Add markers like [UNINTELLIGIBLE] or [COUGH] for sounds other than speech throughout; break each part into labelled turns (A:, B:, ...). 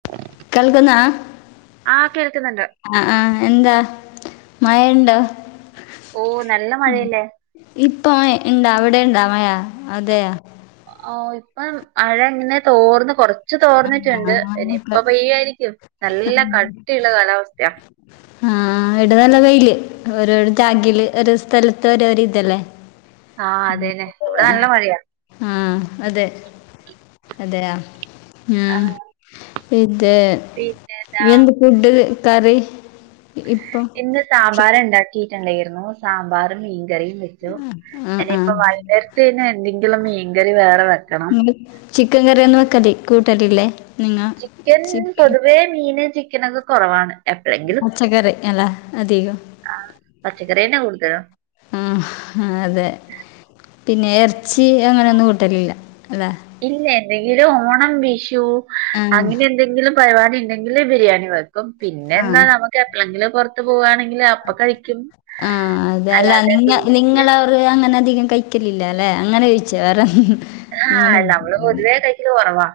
A: [UNINTELLIGIBLE]
B: കേൾക്കുന്നാ
A: ആഹ് കേൾക്കുന്നുണ്ട്
B: ആഹ് ആഹ് എന്താ മയണ്ടോ
A: ഓഹ് നല്ല മഴയല്ലെ
B: ഇപ്പോ എ ഇണ്ടോ അവിടെ ഇണ്ടോ മയ അതെയാ.
A: ഓഹ് ഇപ്പം മഴ ഇങ്ങനെ തോർന്ന് കൊറ ച്ച്
B: ആ,
A: തോർന്നിട്ട്ണ്ട്. ഇനി
B: നമുക്ക്.
A: ഇപ്പ പെയ്യു ആയിരിക്കും നല്ല കട്ടിയുള്ള കാലാവസ്ഥയാ
B: ആഹ് ഇവിടെ നല്ല വെയില്. ഓരോരോ [UNINTELLIGIBLE] ഒരോ സ്ഥലത്ത് ഓരോരോ ഇതല്ലെ
A: ആഹ് അതെന്നെ ഇവിടെ നല്ല മഴയാ
B: ആഹ് അതെ അതെയാ ങ്
A: ആഹ്
B: ഹാ ഇത്
A: പിന്നെന്താ?
B: എന്ത് ഫുഡ് കറി ഇപ്പം
A: ഇന്ന് സാമ്പാർ ഇണ്ടാക്കിട്ട്ണ്ടേര്ന്നു സാമ്പാർ മീൻ കറിയും വെച്ചു
B: ആ ആ
A: ഇനിയിപ്പം വൈകുന്നേരത്ത് എന്തെങ്കിലും മീൻകറി വേറെ വെക്കണം
B: നിങ്ങൾ ചിക്കൻ കറിയൊന്നും വെക്കത്തി കൂട്ടത്തില്ലേ?
A: ചിക്കൻ പൊതുവേ മീന് ചിക്കനൊക്കെ കൊറവാണ്. എപ്പഴെങ്കിലും.
B: പച്ചക്കറി അല്ലെ അധികം?
A: ആഹ് പച്ചക്കറിയന്നെ കൂടുതല്
B: ആഹ് അതെ പിന്നെ എർച്ചി അങ്ങനൊന്നും കൂട്ടലില്ല ല്ലേ?
A: ഇല്ല എന്തെങ്കിലും ഓണം വിഷു
B: ആ
A: അങ്ങനെ എന്തെങ്കിലും പരിപാടിണ്ടെങ്കില് ബിരിയാണി വെ ക്കും പിന്നെ
B: ആ
A: എന്താ നമുക്ക് എപ്പളെങ്കിലും പൊറത്ത് പോവാണെങ്കില് അപ്പ കഴിക്കും. അല്ലാതെ വീട്ടില്
B: അങ്ങനധികം കഴിക്കലില്ലാല്ലെ? അങ്ങനെ കഴിച്ചു വേറെ
A: ആഹ് അല്ലമ്മള് പൊതുവേ കഴിക്കല് കൊറവാ.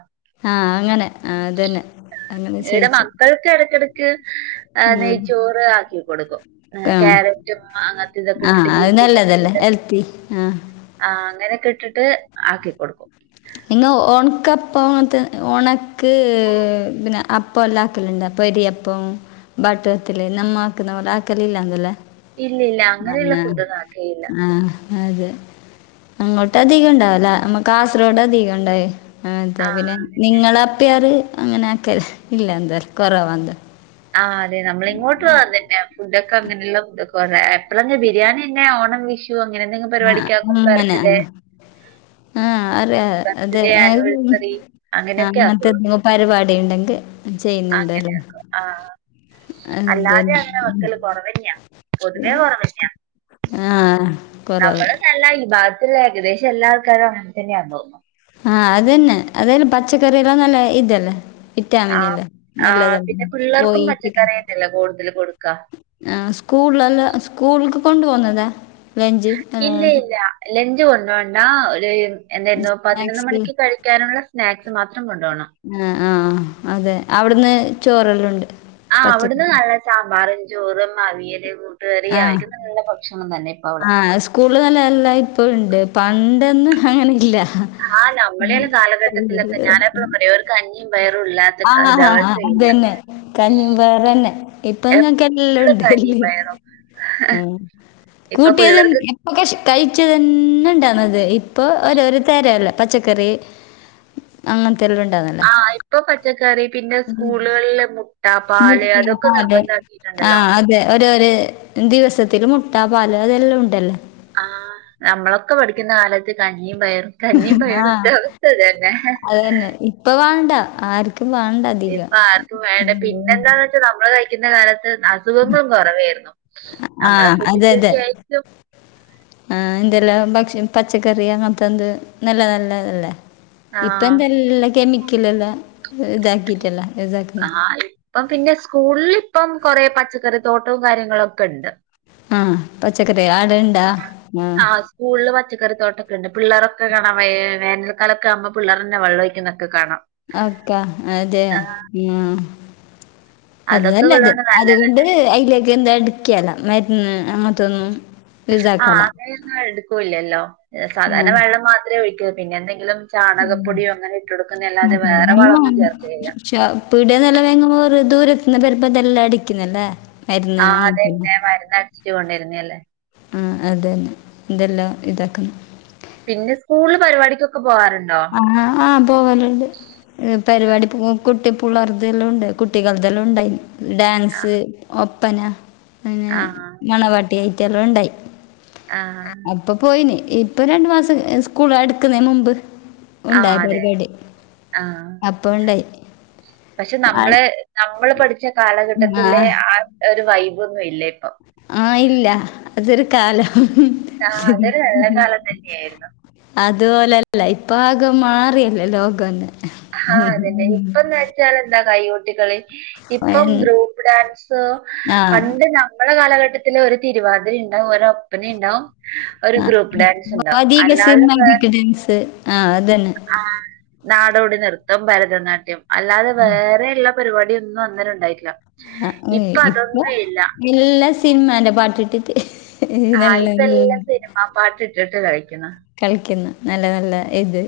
B: ആഹ് അങ്ങനെ. ആ അതന്നെ അങ്ങനെ
A: ഇവിടെ
B: ചോദിച്ചു
A: മക്കൾക്ക് എടക്കെടക്ക് ആഹ്
B: ഉം
A: നെയ്ച്ചോറ് ആക്കി കൊടുക്കും ഏഹ്
B: ആ
A: കാരറ്റും അങ്ങനത്തെ ഇതൊക്കെ
B: ആ
A: ഇട്ടിട്ട് ഗ്രീൻ
B: അത്
A: പീസൊക്കെ
B: നല്ലതല്ലേ
A: ഇട്ടിട്ട്
B: ഹെൽത്തി ആ
A: ആഹ് അങ്ങനെക്കെ ഇട്ടിട്ട് ആക്കി കൊടുക്കും
B: നിങ്ങ ഒൺക്കപ്പോണത്തിന് ഒണക്ക് പിന്നെ അപ്പൊല്ലാക്കല്ണ്ടോ പ്പൊടിയപ്പോം ബട്ടത്തില് നമ്മ ആക്കുന്ന പോലെ ആക്കല്ല്ലാന്ന്ല്ലേ?
A: ഇല്ല ഇല്ല അങ്ങനെയുള്ള
B: തന്നെ
A: ഫുഡൊന്നും ആക്കിയില്ല
B: ആഹ്. അതെ അങ്ങോട്ട് അധികം ഇണ്ടാവുല്ല നമ്മ കാസർഗോഡ് അധികം ഇണ്ടാവേ. അങ്ങൻത്തെ
A: ആ
B: പിന്നെ നിങ്ങള അപ്പിയാറ് അങ്ങനെ ആക്കല് ഇല്ല എന്താ കൊറവാ എന്താ
A: ആഹ് അതെ നമ്മളിങ്ങോട്ടും അതന്നെയാ ഫുഡക്കെ അങ്ങനെയൊന്നും കൊറെ എപ്പളങ്കി ബിരിയാണിന്നെ ഓണം, വിഷു അങ്ങനെ എന്തെങ്കിലും
B: ആഹ്
A: പരിപാടിക്കാക്കും.
B: അങ്ങനെ
A: ബർത്ത്ഡേ
B: അങ്ങനെ ആഹ് അറിയ അത്
A: ബർത്ത്ഡേ
B: ആഹ്
A: ആനിവേഴ്സറി അങ്ങനെയൊക്കെ
B: അങ്ങത്തെ
A: ആക്കുള്ളൂ.
B: പരിവാടിണ്ടെങ്കി ചെയ്യുന്നുന്തേലും.
A: അങ്ങനെയാക്കും. ആഹ്, അല്ലാതെ അങ്ങനെ
B: തന്നെ
A: വക്കല് കൊറവന്നെയാ പൊതുവേ കൊറവന്നെയാ.
B: ആഹ് കൊറവ്
A: നമ്മള്ന്നല്ല ഈ ഭാഗത്ത്ള്ള ഏകദേശം എല്ലാ ആൾക്കാരും അങ്ങൻതന്നെയാന്ന് തോന്നുന്നു.
B: ആഹ് അതന്നെ. അല്ലേലും പച്ചക്കറി എല്ലാം നല്ല ഇതല്ലേ?
A: ആഹ്
B: വിറ്റാമിനല്ലേ
A: ആഹ്
B: നല്ലതല്ലേ?
A: പിന്നെ പിള്ളേർക്കും
B: കോയി പിന്നെ
A: പച്ചക്കറിയന്നല്ലേ കൂടുതല് കൊടുക്കാ?
B: ആഹ് സ്കൂള്ല്ലാം സ്കൂൾക്ക് കൊണ്ട് പോന്നതോ?
A: ഇല്ല ഇല്ല ലഞ്ച് കൊണ്ടോണ്ട ഒരു എന്തായിരുന്നു പതിനൊന്ന്
B: സ്നാക്സ്
A: മണിക്ക് കഴിക്കാനുള്ള സ്നാക്സ് മാത്രം കൊണ്ടു പോണം.
B: ആഹ് ആഹ് അതെ അവിടുന്ന് ചോറെല്ലോണ്ട്?
A: ആഹ് അവിടുന്ന് നല്ല സാമ്പാറും ചോറും അവിയല്, കൂട്ടുകറി
B: ആഹ്
A: അവ്ട്ന്ന് നല്ല ഭക്ഷണം തന്നെ. അവിടെ
B: ആഹ് സ്കൂള്ല് നല്ലല്ല ഇപ്പൊ ഇണ്ട്. പണ്ടന്നും അങ്ങനെ ഇല്ല.
A: ആ നമ്മളെല്ലാം കാലഘട്ടത്തിലൊക്കെ ഞാനെപ്പോഴും പറയും ഒരു
B: [UNINTELLIGIBLE]
A: കഞ്ഞിയും പയറും ഇല്ലാത്ത
B: ആഹ്
A: ക-
B: ആഹ് ആഹ്
A: ദിവസേ
B: അത്
A: ഇല്ല
B: തന്നെ കഞ്ഞീ പയറന്നെ ഇപ്പ ഇങ്ങക്ക് എല്ലാം
A: എപ്പോഴും
B: ഉണ്ട്ല്ലേ?
A: കഞ്ഞിയും പയറും
B: ഉം
A: ഇപ്പൊ
B: കൂട്ട്കറി
A: പിള്ളേർക്ക്
B: ഇപ്പൊക്കൊ കഴിച്ചതന്നെണ്ടാന്നത്. ഇപ്പൊ ഓരോര് തരല്ലോ? പച്ചക്കറി അങ്ങത്തെ നത്തെ എല്ലാം
A: ആഹ് ഇപ്പൊ പച്ചക്കറി പിന്നെ സ്കൂളുകളില് മു
B: [UNINTELLIGIBLE] ആതെ ആഹ് അതെ ഒരോര് ദിവസത്തില് മുട്ട, പാല് അതെല്ലോം ഉണ്ടല്ലോ?
A: ആഹ് ഞമ്മളൊക്കെ പഠിക്കുന്ന കാലത്ത് കഞ്ഞിയും പയറും കഞ്ഞീം പയറും ന്റെ അവസ്ഥതന്നെ.
B: അത് തന്നെ ഇപ്പ വാണ്ട ആർക്കും വാണ്ടല്ലോ
A: ഇപ്പൊ ആർക്കും വേണ്ട പിന്നെന്താന്ന് ച്ചാ നമ്മള് കഴിക്കുന്ന കാലത്ത് അസുഖങ്ങളും കൊറവേന്നു. നമ്മളെ
B: ആഹ്
A: ഫുഡിന്റൊക്കെ ആയിരിക്കും.
B: ആഹ് എന്തെല്ലാം ഭക്ഷ പച്ചക്കറി അങ്ങനത്തെന്ത് നല്ല നല്ലനല്ലല്ലേ? ഇപ്പ
A: ആഹ്
B: എന്തല്ലാ കെമിക്കൽ എല്ലാം ഇതാക്കിട്ടല്ലേ ഇത
A: ആ ഇപ്പം പിന്നെ സ്കൂളിൽ ഇപ്പം കൊറേ പച്ചക്കറി തോട്ടവും കാര്യങ്ങളൊക്കെണ്ട്.
B: ആഹ് പച്ചക്കറിയ ആടുണ്ടാ ഉം
A: ആഹ് സ്കൂളിൽ പച്ചക്കറി തോട്ടൊക്കെണ്ട് പിള്ളേരൊക്കെ കാണാം വേ വേനൽക്കാലൊക്കെ ആവുമ്പോ പിള്ളേർന്നെ വെള്ളൊക്കെഴിക്കുന്നൊക്കെ കാണാം.
B: അക്കാ അതെയ ഉം അത്
A: അതൊക്കെ
B: നല്ലത്
A: ഉള്ളോണ്ട് നല്ലത്
B: അതുകൊണ്ട് അതിലേക്കെ എന്താ അടുക്കാല മരുന്ന് അങ്ങത്തൊന്നും.
A: ആഹ് അങ്ങനെയൊന്നും എടുക്കൂല്ലല്ലോ
B: ആ
A: സാധാരണ വെള്ളം മാത്രമേ ഒഴിക്കൂ പിന്നെ എന്തെങ്കിലും ചാണകപ്പൊടിയോ അങ്ങനെ ഇട്ട് കൊടുക്കുന്ന അല്ലാതെ വേറെ വളമൊന്നും ചേർക്കിലില്ല.
B: പക്ഷ പീട്യേ നല്ല വേങ്ങുമ്പോ ദൂരത്ത നിന്ന് വരുമ്പോതെല്ലാം അടിക്കുന്നല്ലേ? മരുന്ന്
A: ആഹ്
B: അങ്ങനത്തെ
A: അതെന്നെ മരുന്ന് അടിച്ചിട്ട് കൊണ്ടിരുന്ന അല്ലേ?
B: അഹ് അതന്നെ ഇതെല്ലാം ഇതാക്കുന്നു.
A: പിന്നെ സ്കൂളിൽ പരിപാടിക്കൊക്കെ പോവാറുണ്ടോ?
B: ആഹ് ആഹ് പോവലുണ്ട് പരിപാടി പോ കുട്ടിപ്പ് കുളർതെല്ലാം ഉണ്ട് കുട്ടികളതെല്ലാം ഉണ്ടായി ഡാൻസ് ഒപ്പന. അന്നെ
A: ആഹ്
B: മണവാട്ടിഐറ്റെല്ലാം ഉണ്ടായി.
A: ആഹ്
B: ഇപ്പോ പോയിന് ഇപ്പം രണ്ട് മാസം സ്കൂളടക്കുന്നതിന് മുമ്പ്. ഉണ്ടായ
A: ആഹ് അതെ
B: പരിപാടി
A: ആഹ്
B: അപ്പം ഉണ്ടായി
A: പക്ഷെ
B: ആഹ്
A: നമ്മളെ നമ്മള് പഠിച്ച കാലഘട്ടത്തിലെ ആ ഒരു വൈബൊന്നും ഇല്ല ഇപ്പൊ.
B: ആഹ് ഇല്ല അതൊരു കാലം.
A: ആഹ് അതൊരു നല്ല കാലം തന്നെയ ആയിരുന്നു.
B: അതുപോലെല്ല ഇപ്പൊ ആകെ മാറിയല്ലേ ലോകന്നേ
A: ആഹ് അത് ന്നേ ഇപ്പൊന്ന് എന്താ കൈകട്ടികള് ഇപ്പം ഗ്രൂപ്പ് ഡാൻസ്
B: ആഹ്
A: പണ്ട് ഞ നമ്മുടെ കാലഘട്ടത്തിൽ ഒരു തിരുവാതിര ഇണ്ടാവും ഒര് ഒപ്പന ഇണ്ടാവും.
B: ആഹ് ബാഗീ [UNINTELLIGIBLE] അധിക
A: അല്ലാതെ
B: സിനിമക്ക് ഡാൻസ് ആഹ് അതന്നെ.
A: ആഹ് നാടോടി നൃത്തം ഭരതനാട്യം അല്ലാതെ വേറെ എല്ലോം പരിപാടിയൊന്നും അന്നേരം ഉണ്ടായിട്ടില്ല.
B: ആഹ് ഇപ്പൊ
A: അതൊന്നും ഇല്ല
B: എല്ലാ സിനിമന്റെ പാട്ട് ഇട്ടിട്ട്. ഇഈ നല്ലല്ലേ
A: ആഹ് പാട്ട് ഇട്ടിട്ട് കളിക്കുന്ന.
B: കളിക്കുന്ന് നല്ല നല്ല ഇത്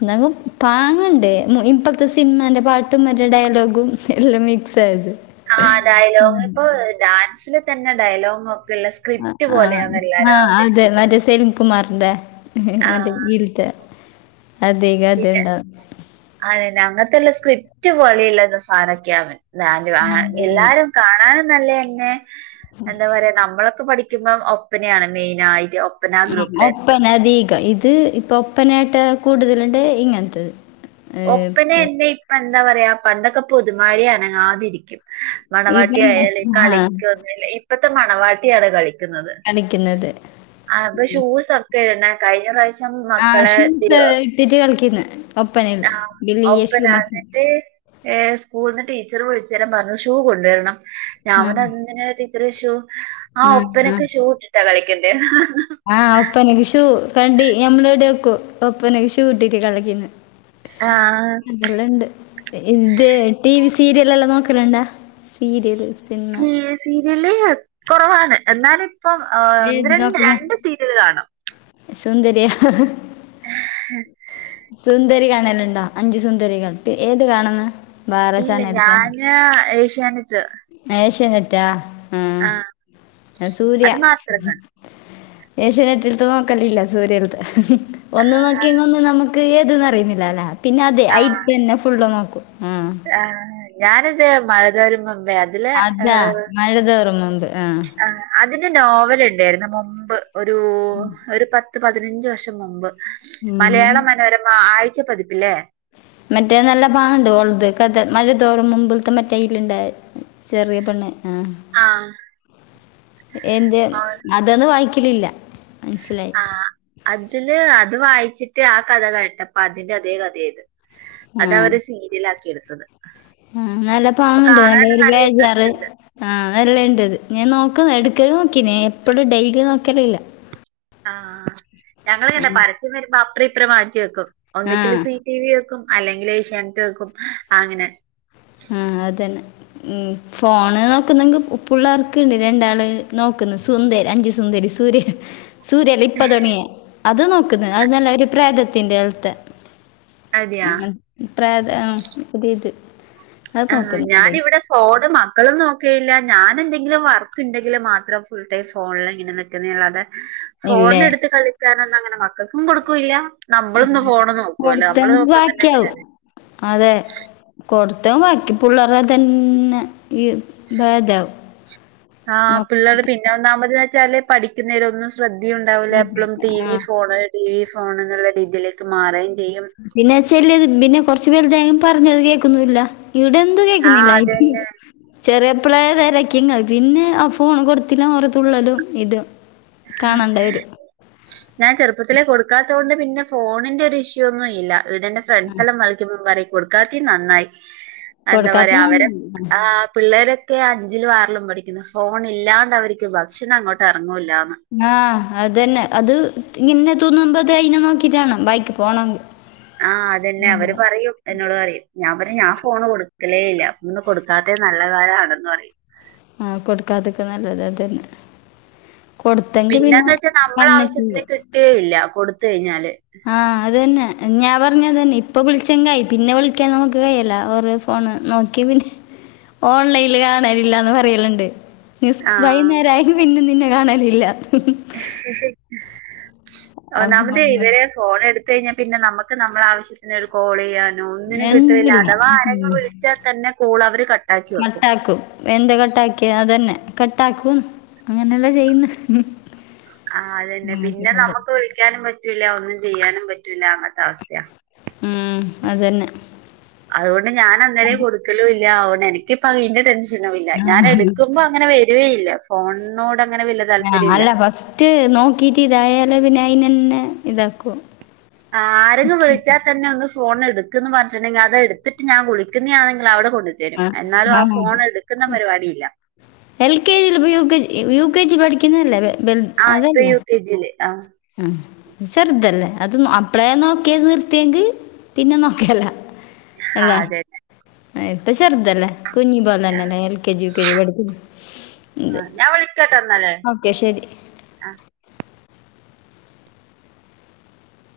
B: എന്നിലും കാണണ്ടേ ഇപ്പഴത്തെ സിനിമാൻ്റെ പാട്ടും മറ്റേ ഡയലോഗും എല്ലാം മിക്സ് ആയത്-
A: ആഹ് ഡയലോഗ് പ്പ് ഡാൻസില് തന്നെ ഡയലോഗ് ള്ള
B: ആ
A: സ്ക്രിപ്റ്റ് പോലെയാണ് എല്ലാരും അവതരിപ്പിക്കുന്നേ-
B: ക്കമാറിന്റെ മറ്റേ ൽത്തെ അതേക അതേ
A: പിന്നെ
B: ഉണ്ടാവും.
A: അതന്നെ അങ്ങനത്തെല്ല സ്ക്രിപ്റ്റ് പൊലേ യില്ലെ സാനക്കെണ് ഞ
B: ആ, അതന്നെ
A: എല്ലാരും കാണാനും നല്ലന്നെ എന്താ പറയാ നമ്മളൊക്കെ പഠിക് ക്കുമ്പോ ഒപ്പനയാണ് മെയിനായിട്ട് ഒ
B: ആ ഒപ്പന അധീക ഇത് ഇപ്പൊ ഒപ്പനായിട്ട് കൂടുതലുണ്ട് ഇങ്ങനത്തെത്.
A: ഒപ്പന എന്നെ ഇപ്പൊ എന്താ പറയാ പണ്ടൊക്കെ പൊതുമാരി അനങ്ങാതിരിക്കും.
B: ഇതന്നെ
A: മണവാട്ടിയായാല്
B: ആഹ്
A: കളിക്കൊന്നില്ല ഇപ്പത്തെ മണവാട്ടിയാണ് കളി ക്കുന്നത്
B: കളിക്കുന്നത്
A: അ ഇപ്പ ഷൂസർക് യ്യന്നേകഴിഞ്ഞ പ്രാവാശ് ക്കം മക്കളെ തിരുവ
B: തിരുകളിക്കുന്ന ഒപ്പനയിൽ
A: ഒപ്പന
B: ബലിയശുമ
A: എന്നിട്ട് ഏഹ് സ്കൂളന്ന് ടീച്ചർ വിളിച്ചല്ലാം പറഞ്ഞു ഷൂ കൊണ്ടുവരണം ഞപറഞ്ഞ്
B: ആഹ്
A: എന്തിന ടീ ച്ചറേ ഷൂ ആഹ് ഒപ്പനക്ക് ഷൂ ഇട്ടിട്ടാ കളിക്കണ്ടേ
B: ആഹ് ഒപ്പനക്ക് ഷൂ കണ്ടി ഞമ്മളോടെ വെക്കു ഒപ്പനക്ക് ഷൂ ഇട്ടിട്ട് കളിക്കന്ന്.
A: ആഹ്
B: ഇതെല്ലാണ്ട് ഇത് ടീവി സീരിയലെല്ലാം നോക്കലുണ്ടാ സീരിയൽ സിനിമ
A: ഈ സീരിയല് കൊറവാണ് എന്നാലിപ്പം ഒന്ന്
B: ഏത്
A: രണ്ട്
B: നോക്കുന്ന
A: രണ്ട് സീരിയല് കാണും
B: സുന്ദരിയാ
A: [INAUDIBLE]
B: സുന്ദരി കാണലുണ്ടോ അഞ്ചു സുന്ദരികൾ പി ഏത് കാണുന്ന
A: ഇല്ല ഞാന് ഏഷ്യാനെറ്റ്
B: ഏഷ്യാനെറ്റാ ആഹ് ഞാ സൂര്യ
A: അത് [UNINTELLIGIBLE]
B: ഏഷ്യനെറ്റിൽത്ത് നോക്കലില്ല സൂര്യേലത്തെ ഒന്ന് നോക്കിയങ്ക ഒന്നും നമുക്ക് ഏത്ന്ന് അറിയുന്നില്ലാല്ല പിന്നെ അതെ ഐ ഇതന്നെ ഫുള്ള് നോക്കും ആഹ്
A: ആ ഞാനിത് മഴതോരും മുമ്പേ അതില് ആ,
B: അതാ മഴതോരും മുമ്പ് ആഹ്
A: അതിന്റെ നോവലിണ്ടായിരുന്നു മുമ്പ് ഒരു ഒരു പത്ത് പതിനഞ്ച് വർഷം മുമ്പ്
B: ഉം.
A: മലയാള മനോരമ ആഴ്ച പതിപ്പില്ലേ
B: മറ്റേ നല്ല പാന്റ് പോലത്തെ [UNINTELLIGIBLE] മഴ തോറും മുമ്പിലത്തെ മറ്റേയ്ൽ ഉണ്ടായി. ചെറിയ പെണ്ണ് ആഹ്
A: ആഹ്
B: എന്ത് അതൊന്നും വായിക്കലില്ല മനസ്സിലായി
A: ആഹ് അതില് അത് വായിച്ചിട്ട് ആ കഥ കേട്ടപ്പ അതിന്റെ അതേ കഥയാത് അതവര് സീരിയലാക്കി എടുത്തത്
B: ഉം നല്ല
A: അപ്പൊ
B: പാങ്ങണ്ട്
A: കാണാനും
B: നല്ലോരു
A: നല്ല
B: ബേജാറ്
A: ഇൻട്രസ്റ്റ് ഉണ്ട്
B: ആഹ് നല്ലായിണ്ട്ത് ഞാൻ നോക്കും എടക്ക് നോക്കിനീ എപ്പഴും ഡെയ്ലി നോക്കലില്ല
A: ആഹ് ഞങ്ങള് കണ്ട പരസ്യം വരുമ്പോ അപ്രം ഇപ്രം മാറ്റി വെക്കും
B: ആ
A: ഒന്നിക്കില് സീ ടി വി വെക്കും അല്ലെങ്കിൽ ഏഷ്യാനറ്റ് വെക്കും ആ അങ്ങനെ
B: ആഹ് അതന്നെ ഉം ഫോണ് നോക്കുന്നെങ്കി പുള്ളാർക്ക്ണ്ട് രണ്ടാള് നോക്ക്ന്നു സുന്ദരി അഞ്ച് സുന്ദരി സൂര്യേലെ സൂര്യേല ഇപ്പ തൊടങ്ങിയെ അത് നോക്ക്ന്ന് അത് നല്ല ഒരു പ്രേതത്തിന്റെ പോലത്തെ
A: അതെയാ
B: ആഹ് പ്രേത ആഹ് ഒരിത്
A: ആഹ് ഞാനിവിടെ ഫോണ് മക്കളും നോക്കയില്ല ഞാനെന്തെങ്കിലും വർക്ക് ഇണ്ടെങ്കില് മാത്രം ഫുൾ ടൈം ഫോണിലിങ്ങനെ നിക്കുന്ന അല്ലാതെ
B: ഇല്ലേ
A: ഫോണെടുത്ത് കളിക്കാനൊന്നും അങ്ങനെ മക്കക്കും കൊടുക്കൂല്ല നമ്മളിന്ന് ഫോണ് നോക്കുവല്ലോ നമ്മള്
B: കൊടുത്തെങ്കി
A: നോക്കുന്നുണ്ടെങ്കിലല്ലേ
B: അതെ കൊടുത്തും ബാക്കി പുള്ളേരെ തന്നെ ഈ. [UNINTELLIGIBLE]
A: ആഹ് പിള്ളേർ പിന്നെ ഒന്നാമതിന്ന് വെച്ചാല് പഠിക്കുന്നേലൊന്നും ശ്രദ്ധയുണ്ടാവില്ല എപ്പളും ടീവി
B: ആ
A: ഫോണ് ടീവി ഫോണ് എന്നുള്ള രീതിയിലേക്ക് മാറേം ചെയ്യും
B: പിന്നെ ചെല്ലത് പിന്നെ കൊറച്ചു വൽതായാലും പറഞ്ഞാത് കേക്കൊന്നുമില്ല ഇവിടെന്തും
A: ആഹ്
B: കേക്കുന്നില്ല
A: അതന്നെ.
B: ചെറിയപ്പളെ തെരക്കിങ്ങ പിന്നെ ആ ഫോൺ കൊടുത്തില്ല പറഞ്ഞ് തുള്ളലും ഇതും കാണണ്ട വരും
A: [INAUDIBLE] ഞാൻ ചെറുപ്പത്തിലേ കൊടുക്കാത്ത കൊണ്ട് പിന്നെ ഫോണിന്റെ ഒരു ഇഷ്യൂ ഒന്നും ഇല്ല വീടിന്റെ ഫ്രണ്ട്സ് എല്ലാം വളിക്കുമ്പോ പറയ്യ് കൊടുക്കാത്തെ നന്നായി എന്താ
B: കൊടുക്കാത്ത
A: പറയാ
B: നന്നായി.
A: അവരെ ആഹ് പിള്ളേരെ ഒക്കെ അഞ്ചിലും ആറിലും പഠിക്കുന്നു ഫോൺ ഇല്ലാണ്ട് അവർക്ക് ഭക്ഷണം അങ്ങോട്ട് ഇറങ്ങൂില്ലന്ന്
B: ആഹ് അതെന്നെ അത് ഇങ്ങനെ തുന്നുമ്പത്തെ അയിന് നോക്കിട്ടാണ് വഴിക്ക് പോണത്.
A: ആഹ് അതന്നെ അവര് പറയും എന്നോട് പറയും ഞാൻ പറയും ഞാൻ ഫോണ് കൊടുക്കലേ ഇല്ല ഇന്ന് കൊടുക്കാത്തേ നല്ല കാലാണന്ന് പറയും
B: ആഹ് കൊടുക്കാത്തൊക്കെ നല്ലത് അതന്നെ
A: പിന്നെന്ന് വെച്ചാ നമ്മളെ
B: വന്നിട്ടുണ്ട്
A: ആവശ്യത്തിന് കിട്ടുവെ ല്ല കൊടുത്തു കഴിഞ്ഞാല്
B: ആഹ് അതന്നെ ങ്ങാ പറഞ്ഞതന്നെ ഇപ്പൊ വിളിച്ചങ്കെ ആയി പിന്നെ വിളിക്കാൻ നമുക്ക് കൈയല്ല ഓരോ ഫോൺ നോക്കിയൊക്കെ ചെയ്യും ഓൺലൈനില് കാണലില്ലാ ന്ന് പറയലുണ്ട്. [UNINTELLIGIBLE]
A: ആഹ്
B: വൈന്നേരം ആയങ്ക പിന്നെ നിന്നെ കാണാലില്ല.
A: ഹു ഹ്
B: അപ്പൊ
A: ഒന്നാമതേയ് ഇവരെ ഫോൺ എടുത്തഴിഞ്ഞാ പിന്നെ നമുക്ക് നമ്മൾ ആവശ്യ പിന്നൊരു കോൾ ചെയ്യാനോ ഒന്നിനും കിട്ടല്ല
B: എന്തില്ല
A: അഥവാ ആരങ്ങും
B: ഉം
A: വിളിച്ചാൽ തന്നെ കോൾ അവര് കട്ടാക്കി വെക്കും.
B: ന്തേയ്‌ കട്ടാക്കിയെ അതന്നെ കട്ടാക്കും അങ്ങനെല്ലാം ചെയ്യുന്നു.
A: ആ അതന്നെ പിന്നെ നമുക്ക് വിളിക്കാനും പറ്റൂല്ല ഒന്നും ചെയ്യാനും പറ്റൂല്ല അങ്ങത്തെ അവസ്ഥയാ
B: ഉം അതന്നെ
A: അതുകൊണ്ട് ഞാന ന്നേരം കൊടുക്കലും ഇല്ല അതൊണ്ട് എനിക്കിപ്പ അതിന്റെ ടെൻഷ ഷനൂല ഞാൻ എടുക്കുമ്പോ അങ്ങനെ വരുവയില്ല ഫോണോട് അങ്ങനെ വല്യ
B: ആഹ്
A: താല്പര്യം ഇല്ല
B: അല്ല ഫസ്റ്റ് നോക്കീട്ട് ഇതായാലെ പിന്നെ അയിനന്നെ ഇതാക്കും.
A: ആരെങ്കും വിളിച്ചാ തന്നെ ഒന്ന് ഫോൺ എടുക്ക് ന്ന് പറഞ്ഞി ട്ടുണ്ടെങ്കി അത് എടുത്തിട്ട് ഞാൻ വിളിക്കുതാണെങ്കിൽ അവിടെ കൊണ്ട് ത രും എന്നാലോ ആ ഫോൺ എടുക്കുന്ന പരിപാടിയില്ല
B: എൽ കെ ജി പ്പൊ U K G U K G പഠിക്കുന്നതല്ലേ ബൽ
A: ആ ഇപ്പൊ
B: അതല്ലേ?
A: യു കെ ജി ല് ആഹ്
B: ആഹ് ചെറുതല്ലേ അത് അപ്പളേ നോക്കിയത് നിർത്തിയെങ്കിൽ പിന്നെ നോക്കല്ല അല്ലേ
A: അതെ
B: ഇപ്പൊ ചെറുതല്ലേ കുഞ്ഞി പോലന്നെല്ലേ L K G U K G പഠിക്കുന്നു
A: ആ ഞാൻ വിളിക്കാട്ടോ ന്നാ ല്
B: ഓക്കെ ശരി